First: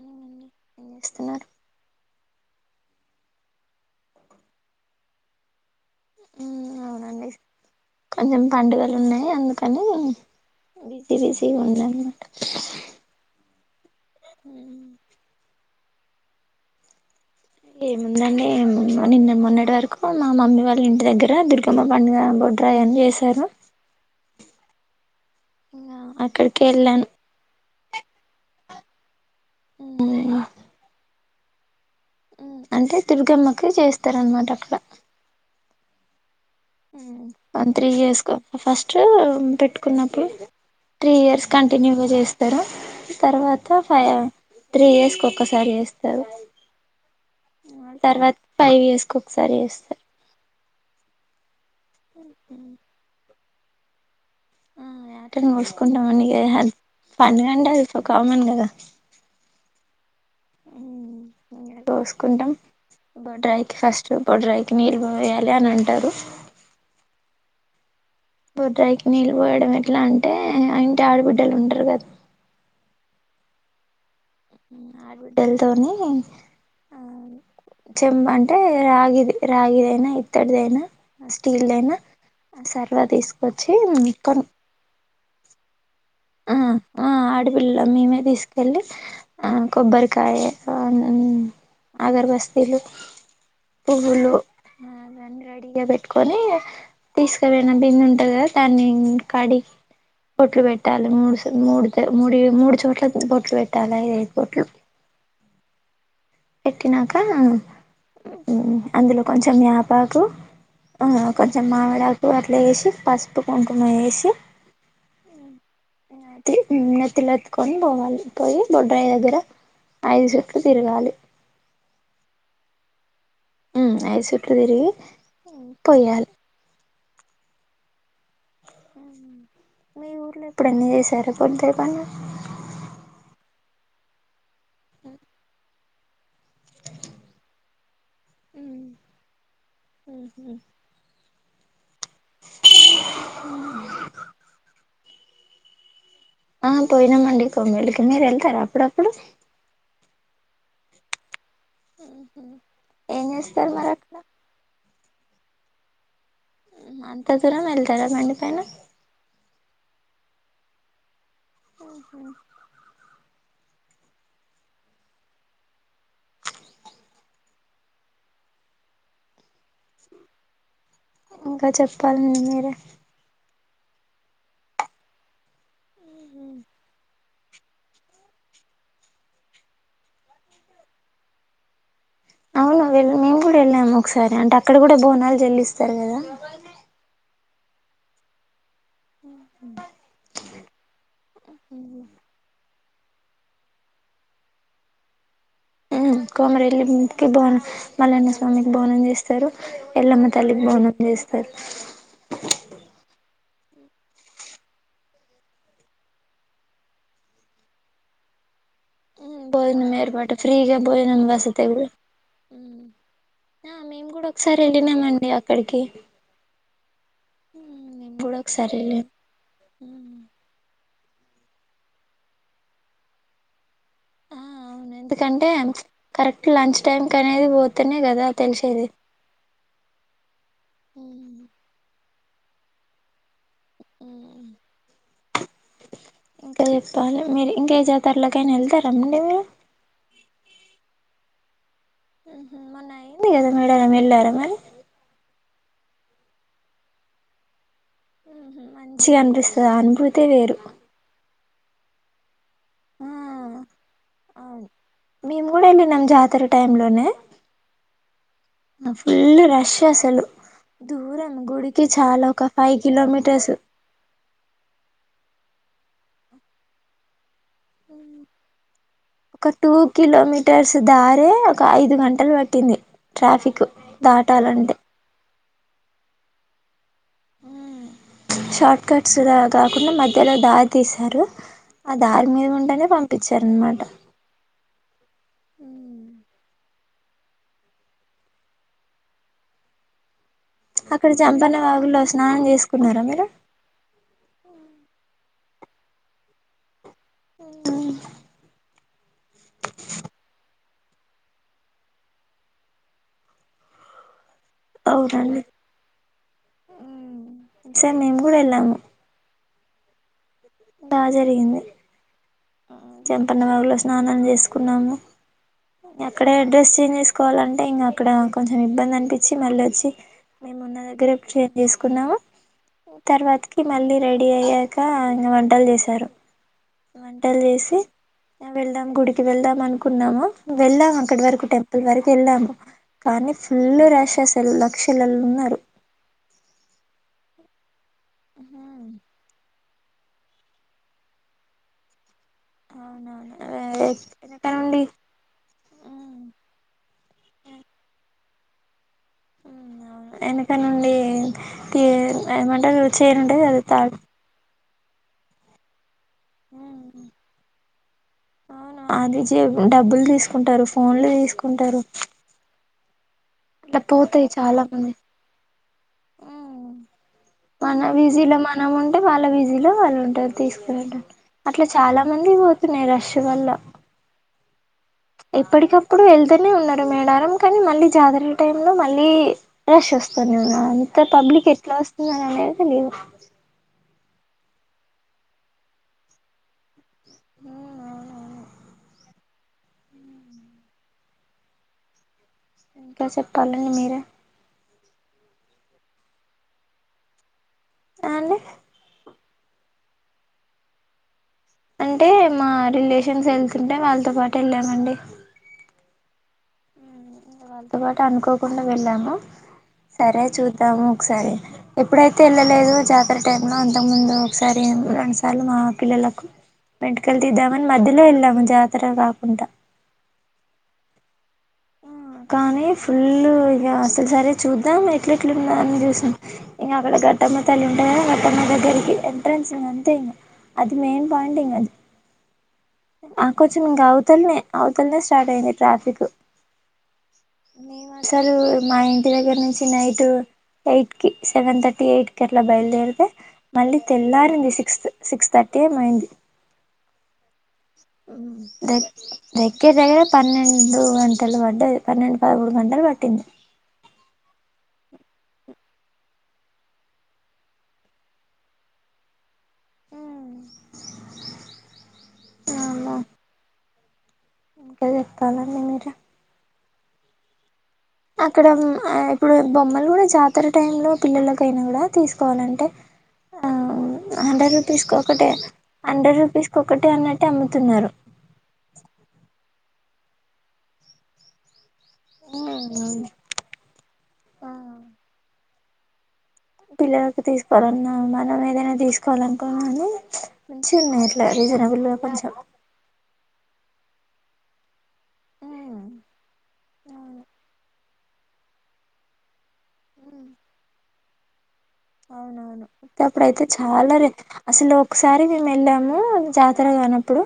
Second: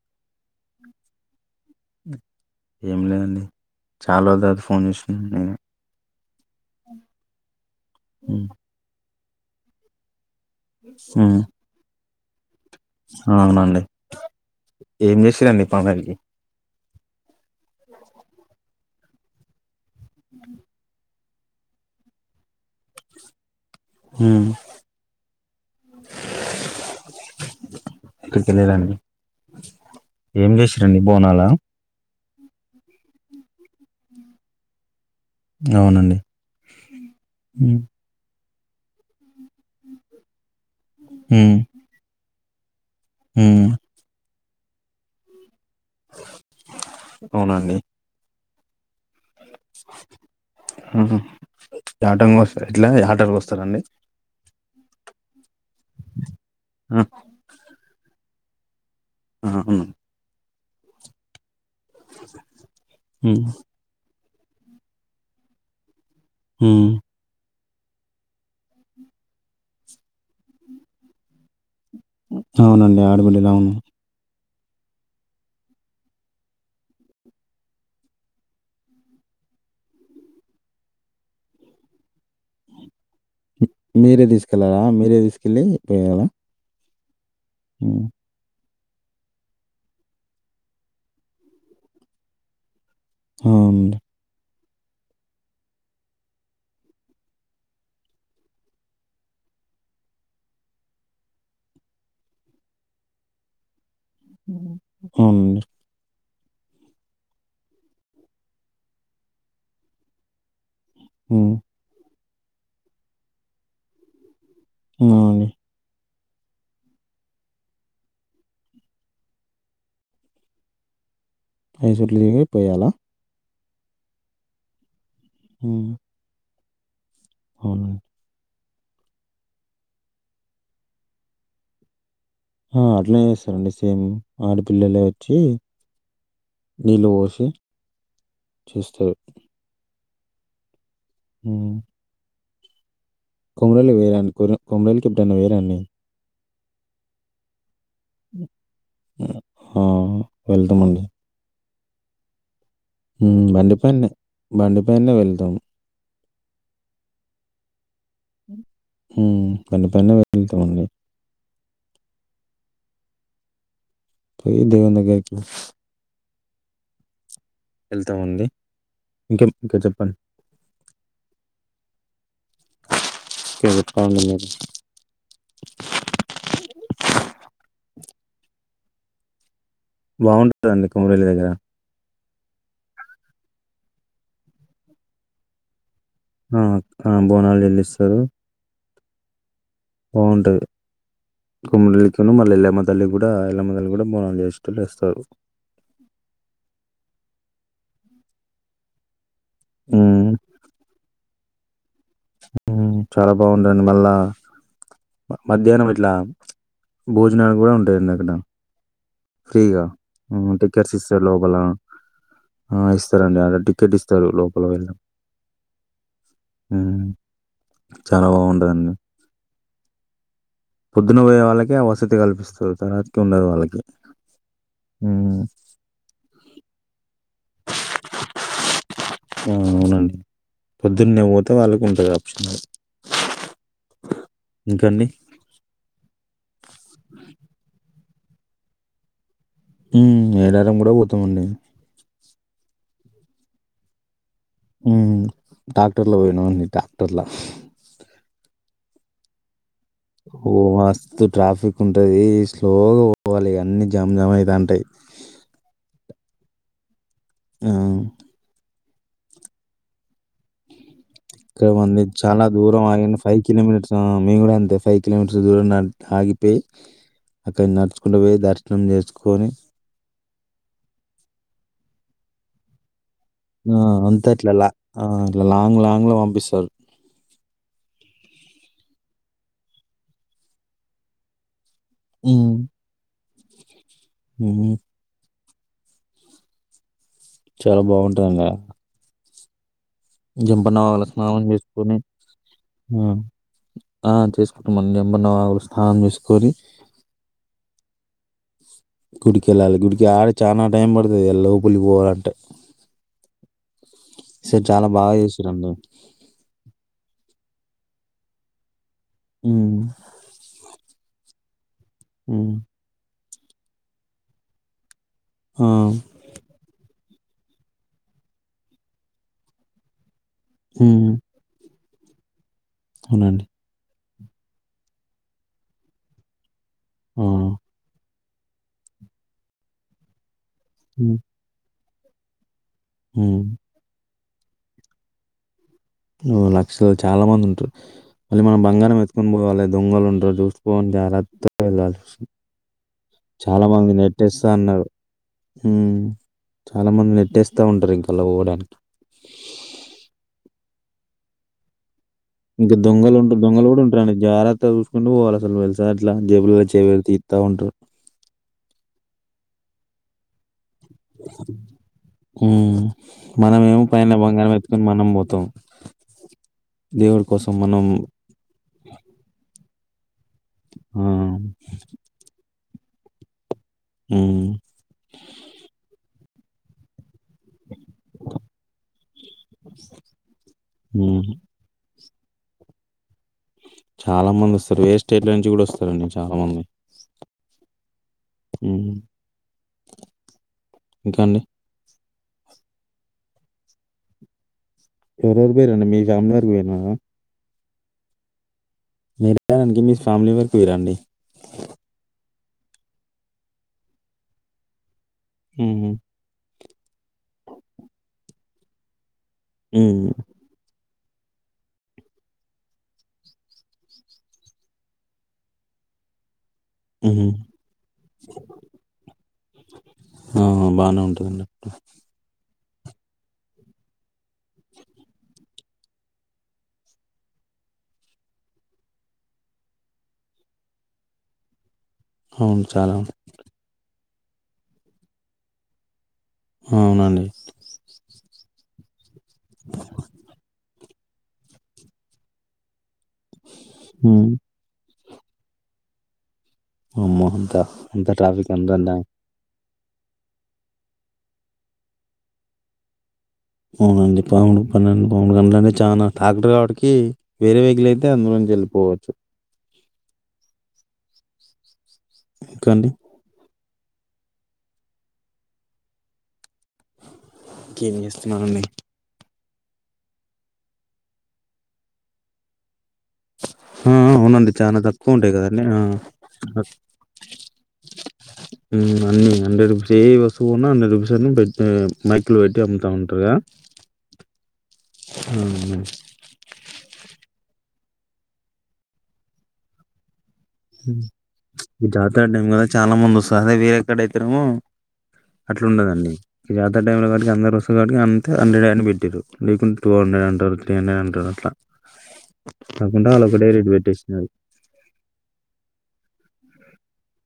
ఎన్ని ఇస్తారు. ఏం లేదండి చాలా రోజుల తర్వాత ఫోన్ చేసినవ్ నేనే అవునండి కొంచెం ఉమ్ పండుగలు ఉన్నాయి. అందుకని బిజీ ఉమ్, బిజి ఉందన్నమాట. అవునండి. ఏం చేసిరూ రండి. [unintelligible] ఏముందండి నిన్న మొన్నటి వరకు మా మమ్మీ వాళ్ళ ఇంటి దగ్గర దుర్గమ్మ పండగా పోతు రాజుని చేసారు ఉహ్ అక్కడికి వెళ్ళాను ఎక్కడికివెళ్లారండి ఏం చేసిరండి బోనాల అంటే దుర్గమ్మకి చేస్తారనమాట అక్కడ అవునండి ఉమ్ మంత్రీ చేసుకో ఫస్ట్ పెట్టుకున్నప్పుడు త్రీ ఇయర్స్ ఉమ్ కంటిన్యూగా చేస్తా [unintelligible] ఉమ్ తర్వాత ఫై త్రీ ఇయర్స్ ఒకసా చేస్తారు అవునండి ఆ తర్వాత ఫైవ్ ఇయర్స్ ఓక్ సరే చేస్తారు ఉ హు యాటను కోస్త ఎట్లా యాట కోస రండి ఆ యాట కోస్తా కొంతమంది ఏఅగ్గు ఆ [inaudible] పండుగంటది ఒక [unintelligible] కదా ఆవును ఉ.. కోసుకుంటాం ఉమ్ బొడ్రాయికి ఫస్ట్ బొడ్రాయికి నీళ్ళు పోయాలి అని అంటారు. ఉమ్ బొడ్రాయికి నీళ్ళు పోయడం ఎట్లా అంటే ఆ ఇంటి ఆడబిడ్డలు ఉంటారు కదా అవునండి ఆడబిడ్డలు అవును ఆడబిడ్డల తోని ఆ చెంబు అంటే రాగిది రాగిదైనా ఇత్తడిదైనా స్టీల్ దైన సరే మీరే తీసుకెళ్ళరా మీరే తీసు వెళ్లి పొయ్యాల ఆ ఆ అడుగు పిల్ల మీమే తీసు వెళ్లి ఆ కొబ్బరికాయ ఆనం అగరబస్తీలు అవునండి పువ్వులు ఆ దాన్ని రెడీగా పెట్టుకొని తీసుకపోయిన బిందె ఉంటది కదా దాన్ని కడిగి బోట్లు పెట్ పెట్టాలి మూడుసు మూడుతే మూడి మూడు చోట్ల బొట్లు పెట్టాలి అయిపోట్ ఉమ్, అవునండి ఏక్కినాక అందులో కొంచెం యాపాకు ఆ ఉమ్ కొంచెం మావిడాకు అట్ల చేసి పసుపు కుంకుమ వేసి అవునండి నెత్తి నెత్తిలా ఎత్తుకొని పోవాలి పోయి బొడ్రాయి దగ్గర ఐదు చూట్లు తిరగాలి ఐదు చూట్లు తిరిగి పోయాలా ఉ ఐదు చూట్లు తిరిగి పోయాలి అవునా మీ ఊర్లో ఎప్పుడైనా చేశారా బొడ్రాయి పండుగ ఆ అట్నే చేస్తారండి సేమ్ ఆడపిల్లలే వచ్చి నీళ్ళు పోసి చేస్తారు ఆహ హ అ ఎప్పుడన్న వేరే అన్నీ ఆ పోయినా మండి కోమ్మ మీరు వెళ్తారా అప్పుడప్పుడు ఆ! వెళ్తామండి ఉ బండిపైనే బండి పనే వెళతు ఎద అంత తర మల్ అంట పన్న వెళ్తామండి ఆఓహా పోయి దేవనగకి వెళ్తా ఉంది ఇంకా చెప్పండి. ఇంకా చెప్పాలండి మీరే ట్టాడి బాగుంటుందండి కొమరేలి దగ్గర అవును మేము కూడా వెళ్ళాము ఒకసారి అంటే అక్కడ కూడా బోనాలు చెల్లిస్తా సారు కదా ఆ! ఆ! బోనాలు చేళ్ళిస్తారు ఉ బాగుంటది కొంరెల్లి కున్ను మల్ల ఎల్లమను తల్లి కూడా ఎల్లమ్మ తల్లి కూడా బోనాలు చేసేటోళ్ళు ఎస్తారు కోమరెల్లికి బోనం మల్లన్న స్వామికి బోనం చేస్ స్తరు హ్మ్. ఎల్లమ్మ తల్లికి బోనం చెస్ ఫేత్ హ్మ్. చాలా బాగుందండి మళ్ళా మధ్యాహ్నం ఇట్లా భోజనాలు కూడా ఉంటాయండి అక్కడ ఫ్రీగా భోజనం ఏర్పాటు ఫ్రీగా టికెట్స్ భోజనం ఇస్తారు లోపల వసతి కూడా ఆ ఇస్తారండి అడ ఆ టికెట్ మేము కూడా ఇస్తారు ఒకసారి లోపల పోయిన వెళ్ళినామండి అక్కడికి ఉ చాలా బాగుంటుదండి ఉ పొద్దున పోయే వాళ్ళకే వసతి కల్పిస్తరు తర్వాతకి ఉండదు వాళ్ళకి ఆ అవును హ్మ్. ఎందుకంటే కరెక్ట్ లంచ్ టైమ్ కనేది పోతనే కదా తెలిసేది ఆ అవునండి పొద్దున్నే పోతే వాళ్ళకు ఉంటది ఆప్షన్ అది ఇంకఅండి ఇంకా చెప్పాలే మీరు ఇంకేజాత్ తర్ల కైనా ఎళ్తారండి మీరు ఉ మేడారం కూడా పోతామండి ఉహు మొన్న ఐంది కదా మేడారం ఎల్లారా మరి ఉమ్ టాక్టర్ల పోయినం నీ టాక్టర్లా ఉహు మంచిగా అనిపిస్తదండి ఓ మస్తు ట్రాఫిక్ ఉంటది లోగా ఆ పోవాలి అన్ని జామ్ జామ్ అయితంటయి తర టైంలోనే అ ఫుల్ రష్ అసలు దూరం ఇక్కడ గుడికి మంది చాలా ఒక చానా ఫైవ్ దూరం ఆగినా ఫైవ్ కిలోమీటర్స్ కిలోమీటర్స్ ఆ మేం కూడా అంతే ఫైవ్ కిలోమీటర్స్ దూరం నంత ఆగిపోయి అక్కడి నడుచుకుంట పోయి దర్శనం చేసుకొని టర్స్ దారే ఒక ఐదు గంటలు పట్టింది ట్రాఫిక్ ఆ అంత ఇట్లలా దాటాలంటే ఆ లాంగ్ లాంగ్ లో పంపిస్తారు షార్ట్కట్స్ కాకుండా మధ్యలో దారి తీసారు ఆ దారి మీది హ్మ్. గుంటనే పంపించారన్మాట హ్మ్. ఉ చాలా బాగుంటది అండి అక్కడ స్నానం జంపన్న చేసుకొని వాగుల్లో స్నానం ఆ! చేసుకున్నారా మీరు ఆ చేసుకుంటామడి జంపన్న వాగు లొ స్నానం చేసుకొని ఉ గుడికెళ్ళాలి. గుడికి ఆడ చానా టైం పడ్తది ఇగ లోపలికి పోవాలంటే ఈ సారి చాలా బాగా అవునండి చేశిరండి ఈసారి మేం కూడా ఎల్లాము ఉం బాగ జరిగింది జం జంపన్న వాగులో స్నానాలు చేసుకున్నాము ఆ! అక్కడే డ్రెస్ చేంజ్ చెస్ కోవాలంటే ఇంక అక్కడ కొంచెం ఇబ్బంది అనిపించి మళ్ళీ వచ్చి మేమున్న దగ్గర హ్మ్. చేంజ్ చేసుకున్నాము కున్నాము అవునండి. తర్వాతకి మళ్ళీ రెడీ అయ్యాక ఇంక వంటలు చేశారు ఆ! వంటలు చేసి వెళ్దాం గుడికి వెళ్దాం అనుకున్నాము వెళ్ళాం హ్మ్. అక్కడి వరకు టెంప్ల్ అక్కడ వరకు వెళ్లాము కానీ హ్మ్. ఫుల్ రష్ అస లక్షలలొ ఉన్నారు నువ్వు లక్షలు చాలా మంది ఉంటారు మళ్ళీ మనం బంగారం ఎత్తుకొని పోవాలి దొంగలు ఉంటారు చూసుకొని జాగ్రత్తతో వెళ్ళాలి అవునవును చాలా మంది నెటెస్త వెనక అన్నారు నుండి చాలా మంది నెట్టేస్తా ఉంటారు ఇంకా అలా పోవడానికి అవును వెనక నుండి తే [unintelligible] ఇంకా దొంగలు ఉంటారు దొంగలు కూడా ఉంటారండి జాగ్రత్త గ చూసుకుంటు పోవాలి అసలు వెళ్ళాలి ఇట్లా జేబుల పెట్టి చేయి పెట్టీ తీత్త ఉంటారు అవును అది జేబులో డబ్బులు తీసుకుంటారు ఫోన్లు తీసుకుంటారు మనం అట్లా ఏమో పైన పోతాయి బంగారం చాలా ఎత్తుకొని మంది మనం పోతాం దేవుడి కోసం మనం బిజిలో వాళ్ళు ఉంటారూ. తీసుకుంటారు ఆ, అట్లా చాలా మందివి పోత్ తినే రష్ వల్ల. ఉమ్. ఎప్పటికప్పుడు వెళ్తు. తిని ఉండటమే నారం. కానీ మళ్ళీ జాతర టైమ్ లో మళ్ళీ రష్ వస్తానే ఉన్నది. ఇంత ఉమ్, పబ్లిక్ ఎట్లా వస్త [unintelligible] లీవ్. చాలా మంది వస్తారు. వేరే స్టేట్ నుంచి కూడా వస్తారండి చాలా మంది. ఉమ్. ఇంకా అండి. ఇంకా చెప్పాలండి మీరే. ఎవరెవరు పోయిన్రండి మీ ఫ్యామిలీ తో పోయిండ్రా. ఆహ్ అండి. మేడారనికి మీ ఫ్యామిలీ తోటి పోయిండ్రా అండి. అంటే మా రిలేషన్స్ వెళ్తుంటే వాళ్ళతో పాటు వెళ్ళామండి. ఉమ్ వాళ్ళతో పాటు అనుకోకుండా వెళ్ళాము. ఉమ్. సరే చూద్దాము. ఒకసారి ఎప్పుడైతే వెళ్ళలేదో జాతర టైంలో అంతకుముందు ఒకసారి రెండుసార్లు మా పిల్లలకు. వెంటుకలు ఉహు. తీద్దామని మధ్యలో వెళ్ళాము జాతర కాకుండా. ఆహ్ బాగానే ఉంటాదండి. కానీ ఫుల్ ఇక అసలు సరే చూద్దాం ఎట్లట్లుంద అని చూసినం ఇంక అక్కడ గట్టామ్మ తల్లి ఉంటాది కదా గట్టామ్మ దగ్గరికి ఎంట్రెన్స్ ఇంక అంతే ఇంకా అది మెయిన్ పాయింట్ ఇంకాది. అవును చాలా ఉం- ఆకుపచ్చ గవ్. టెల్ మీ అవుతల్ది స్టార్ట్ అయ్యింది ట్రాఫిక్. అవునండి మైండ్. ఇంటి దగ్గర నుంచి నైట్ ఎయిట్. కీ సెవెన్ థర్టీ ఎయిట్ కి అట్లా బయలుదేరితే. మళ్ళీ ఉమ్. తెల్లారింది సిక్స్త్. సిక్స్ థర్టీయె ఏమో అయ్యింది. అమ్మో అంతా అంత ట్రాఫిక్ ద అంతంతా. దగ్గర దగ్గర పన్నెండు గంటలు పట్ పన్నెండు పదమూడు గంటలు పెట్టింది. అవునండి పదముడు పన్నెండు పదముడు గంటలు అంటే చాలా ట్రాక్టర్ వాటికి వేరే వేకిల్ అయితే అందులోనుంచి వెళ్ళిపోవచ్చు. ఇంకా అండి. అమ్మో ఇంకా చెప్పాలండి మీరే. ఇంకేం అక్కడ చేస్తున్నానండి ఆ ఇప్పుడు బొమ్మలు గుడ జాతర టైంలో పిల్లలకైనా గుడా తీసుకోవాలంటే ఆ అవునండి హండ్రెడ్ చానా రూపీస్కి ఒకటే తక్కువుంటాయి గదండి ఆ హండ్రెడ్ రూపీస్కి ఒకటే అన్నట్టే అమ్ముతున్నారు ఉమ్ అన్ని హండ్రెడ్ నడుపుసెను పెట్టే మైక్లు పెట్టి అమ్ముతా ఉంటారుగా మ్మ్ పిల్లలకు తీసుకోవాలన్నా మనం ఏదైనా తీసుకోవాలనుకున్నాని మంచిగున్నాయి అట్లా రీజనబుల్గా కొంచెం అదవే అక్కడైత్రమో అట్లడుందదండి జాతర టైమ్ లో అవును కాట్టి అందరొస్త ఇగంతే హండ్రెడ్ అన్ని పెట్టిర్రు లేకుంటే టూ హండ్రడ్ అంటారు త్రి హండ్రెడ్ టదట్లా అవునవును ఉత్తపుడైతే చాలా రేట్ అసలు ఒక సారి మీము వెళ్ళాము జాతర గానం ప్పుడు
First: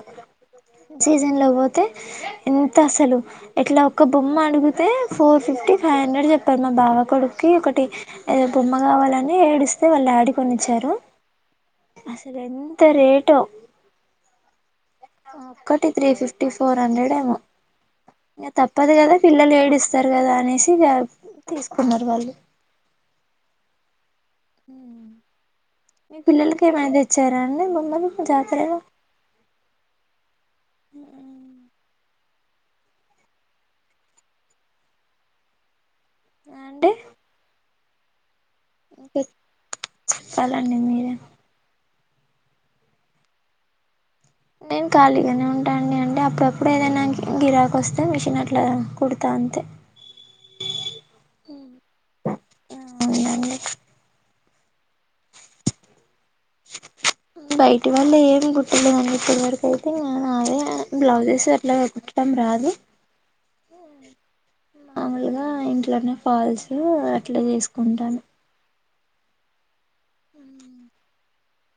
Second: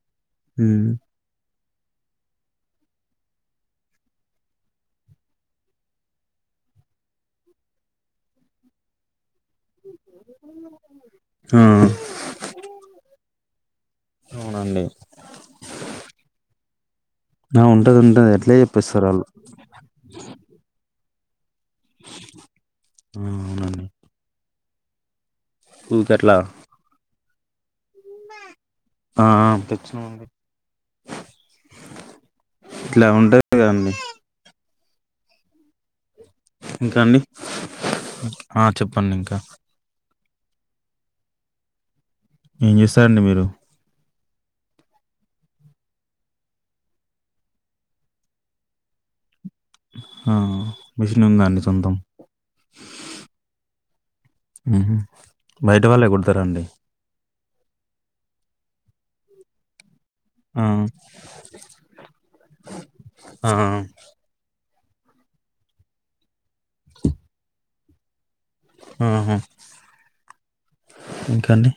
ఉమ్. సీజన్ లో పోతే ఎంత అసలు ఇట్లా ఒక్క బొమ్మ అడుగుతే ఫోర్ ఫిఫ్టీ ఫైవ్ హండ్రెడ్ చెప్పారు మా బావ కొడుక్కి ఒకటి ఏదో బొమ్మ కావాలన్ ఏడిస్తే వాళ్ళ డాడికొనిచ్చారు ఆ, అసలెంత రేటో అవునండి ఒక్కటి త్రీ ఫిఫ్టీ ఫోర్ హండ్రెడ్ ఏమో ఆ, ఉంటది ఉంటది ఇగ ఎట్లే తప్పదు చెప్పేస్తారు గదా వాళ్ళు పిల్లలు ఏడిస్తారు గదా అనేసి ఎస్ తీసుకున్నరు వాళ్ళు ఆ, అవునండి ఊరికి మీ అట్లా పిల్లలకేమైదెచ్ చారండి మొన్న జాతరలో ఆ తెచ్చినమండీ ఇట్లా ఉంటది గదండీ అంటే ఇంకా అండి ఆ చెప్పండింకా పలండి మీరే ఏం చేస్తారండి మీరు నేను ఖాళీగానే ఉంటా అండి అంటే అప్పుడప్పుడు ఏదైనా గిరాకొస్తే మిషన్ అట్లా కుడ్ ఆ మిషనుందా అండీ సొంతం అవునండి ఊహ్మ్ బయట వాళ్ళేయ్ కుడ్ తరండి బయటి వాళ్ళ ఏం కుట్టలేదండి ఇప్పటి వరకైతే నా అదే ఆ, బ్లౌజెస్ అట్లా కుట్టడం రాదు. ఆ, ఆ! మామూలుగా ఇంట్లోనే ఫాల్స్ అట్లా చేసుకుంటాను. ఆహా ఉం ఇంకాండి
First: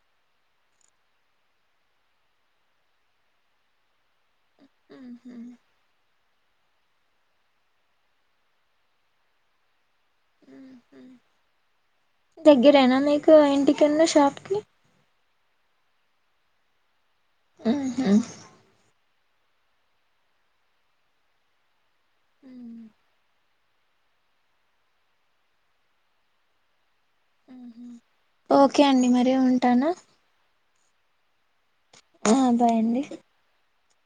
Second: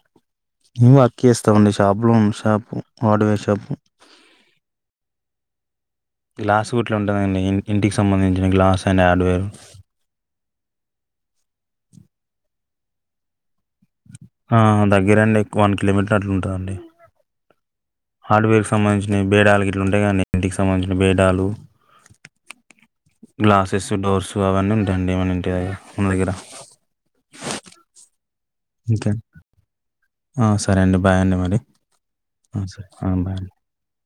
మేము వర్క్ చేస్తామండి షాపులు షాపు హార్డువేర్ షాపు. మ్మ్ గ్లాసు గుట్లు ఉంటుందండి ఇంటికి సంబంధించిన గ్లాస్ అండ్ ఆడ్వేరు దగ్గరేనా మీకు ఇంటి ఆ దగ్గరండి వన్ కిలోమీటర్ అట్లుంటదండి హార్డ్వేర్ సంబంధించినయ్ బేడాలు ఇట్లు ఉంటాయి కానీ, ఇంటికి సంబంధించిన బేడాలు. ఉహు గ్లాసెస్, డోర్స్ అవన్నీ ఉంటాయండి మనింటి దగ్గ మన దగ్గర. ఉహు ఓకే అండి మరీ ఉంటాను. ఆ, సరే అండి బాయ్ అండి మరి. బాయ్ అండి [inaudible]